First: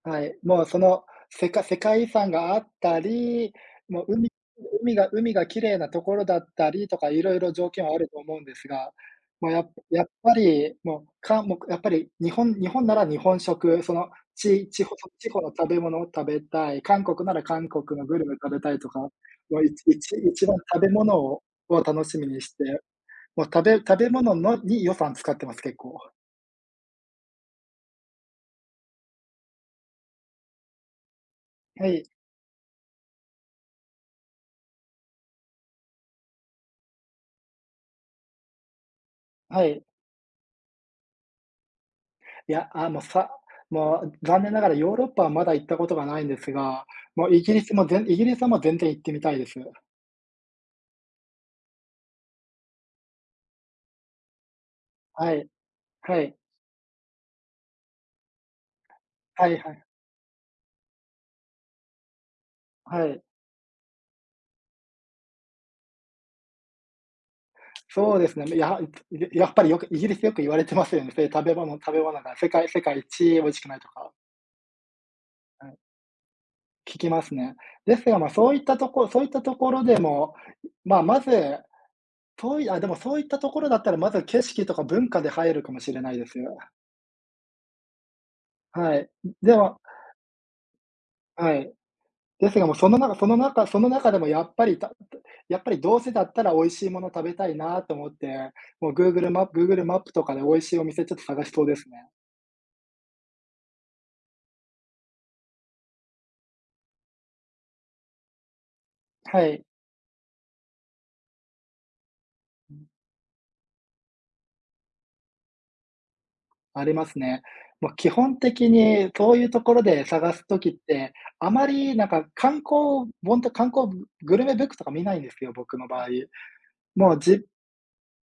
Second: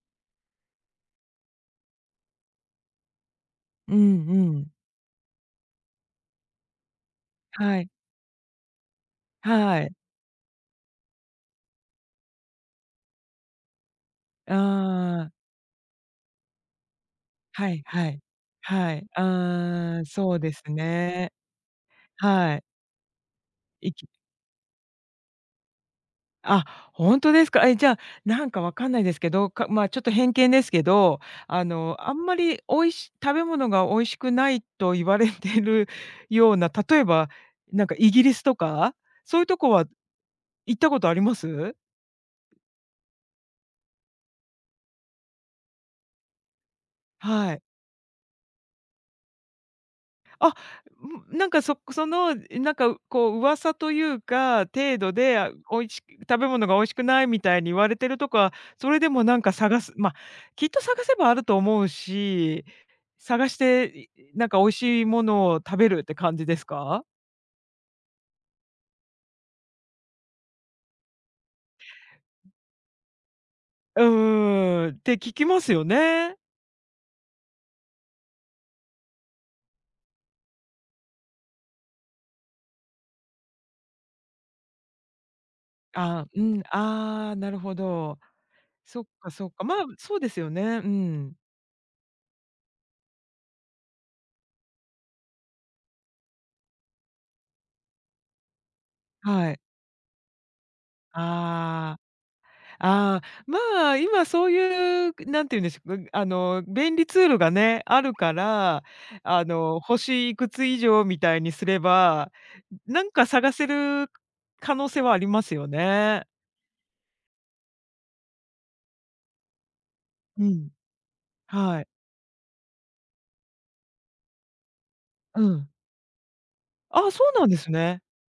はい。もう、その、せか世界遺産があったり、うもう海んううん。海が海が綺麗なところだったりとか、色々条は件い。はあると思うんですが、も、やはい。やっぱり、もう、かんもくやっぱり日本日本なら日本食、その、あちちほしょちあ。ほの食べ物を食べたい、韓国なら韓はい、国のはグい。ルメ食べたいとはか、い、も、いちいああ、ちそう一で番す食べ物ね。をを楽しみにしはい。て、も、食べい食きべ物のに、予算使ってます、結構。あ、ほんとですか？え、じゃ、なんかわかんないですけど、かまあ、ちょっと偏見ですけど、あはの、い。あんまり美味し食べ物が美味しくないと言われてるような、例えばなんかイギリスとか、そういうとはこい。は行ったことあります？いや、あのさ、もう、残念ながらヨーロッパはまだ行ったことがないんですが、もう、イギはリい。スもぜんイギリスはもう、全然行ってみたいです。あ、うん、なんか、そその、いなんか、うこう、噂というか、程度はで、あ、い。美味しはい。食べ物が美味しくないみたいに言われてるとこは、それでもなんはかいは探い。すま、きっと探せばあると思うし、はい。探して、いいなんか美味しいものを食べるって感じですか？そうですね、めやんといでやっぱりよく、イギリスよく言われてますよね、そういう食べ物食べ物が、世うん。界世界一美味しくないとうんか。うんうん、って聞きまはすい。よね。聞きますね。ですが、ま、そういったとこそういったところでも、うまあ、まず、遠いあ、でもそういったところだったら、まず景色とか文化で入るかもしれないあであ、すうよ。ん、ああ、なるほど。はそっい、うかん、そっでか、まあ、もそうですよね、うん。はい。ですが、もう、その中その中その中でもやっぱり、たどやっぱり、どうせだったら美味しいもの食べたいなと思って、もう、Google マはい。Google マップとかで美味しいお店ちょっと探しそうですああ。ね。ああ、まあ、今そういう、ぐなんていうんでしょ、ぐあの、便利ツールがね、あるから、はあい。の、星いくつ以上みたいにすれば、うん。ん、なんか探せる可能性はありますよね。ありますね。ま、基本的に、とういうところで探うす時ん。って、あまはい。りなんか、観光本と観光ぐグルメブックとか見ないんでうすよ、ん。僕の場合。ああ、もう、そうじなんですね。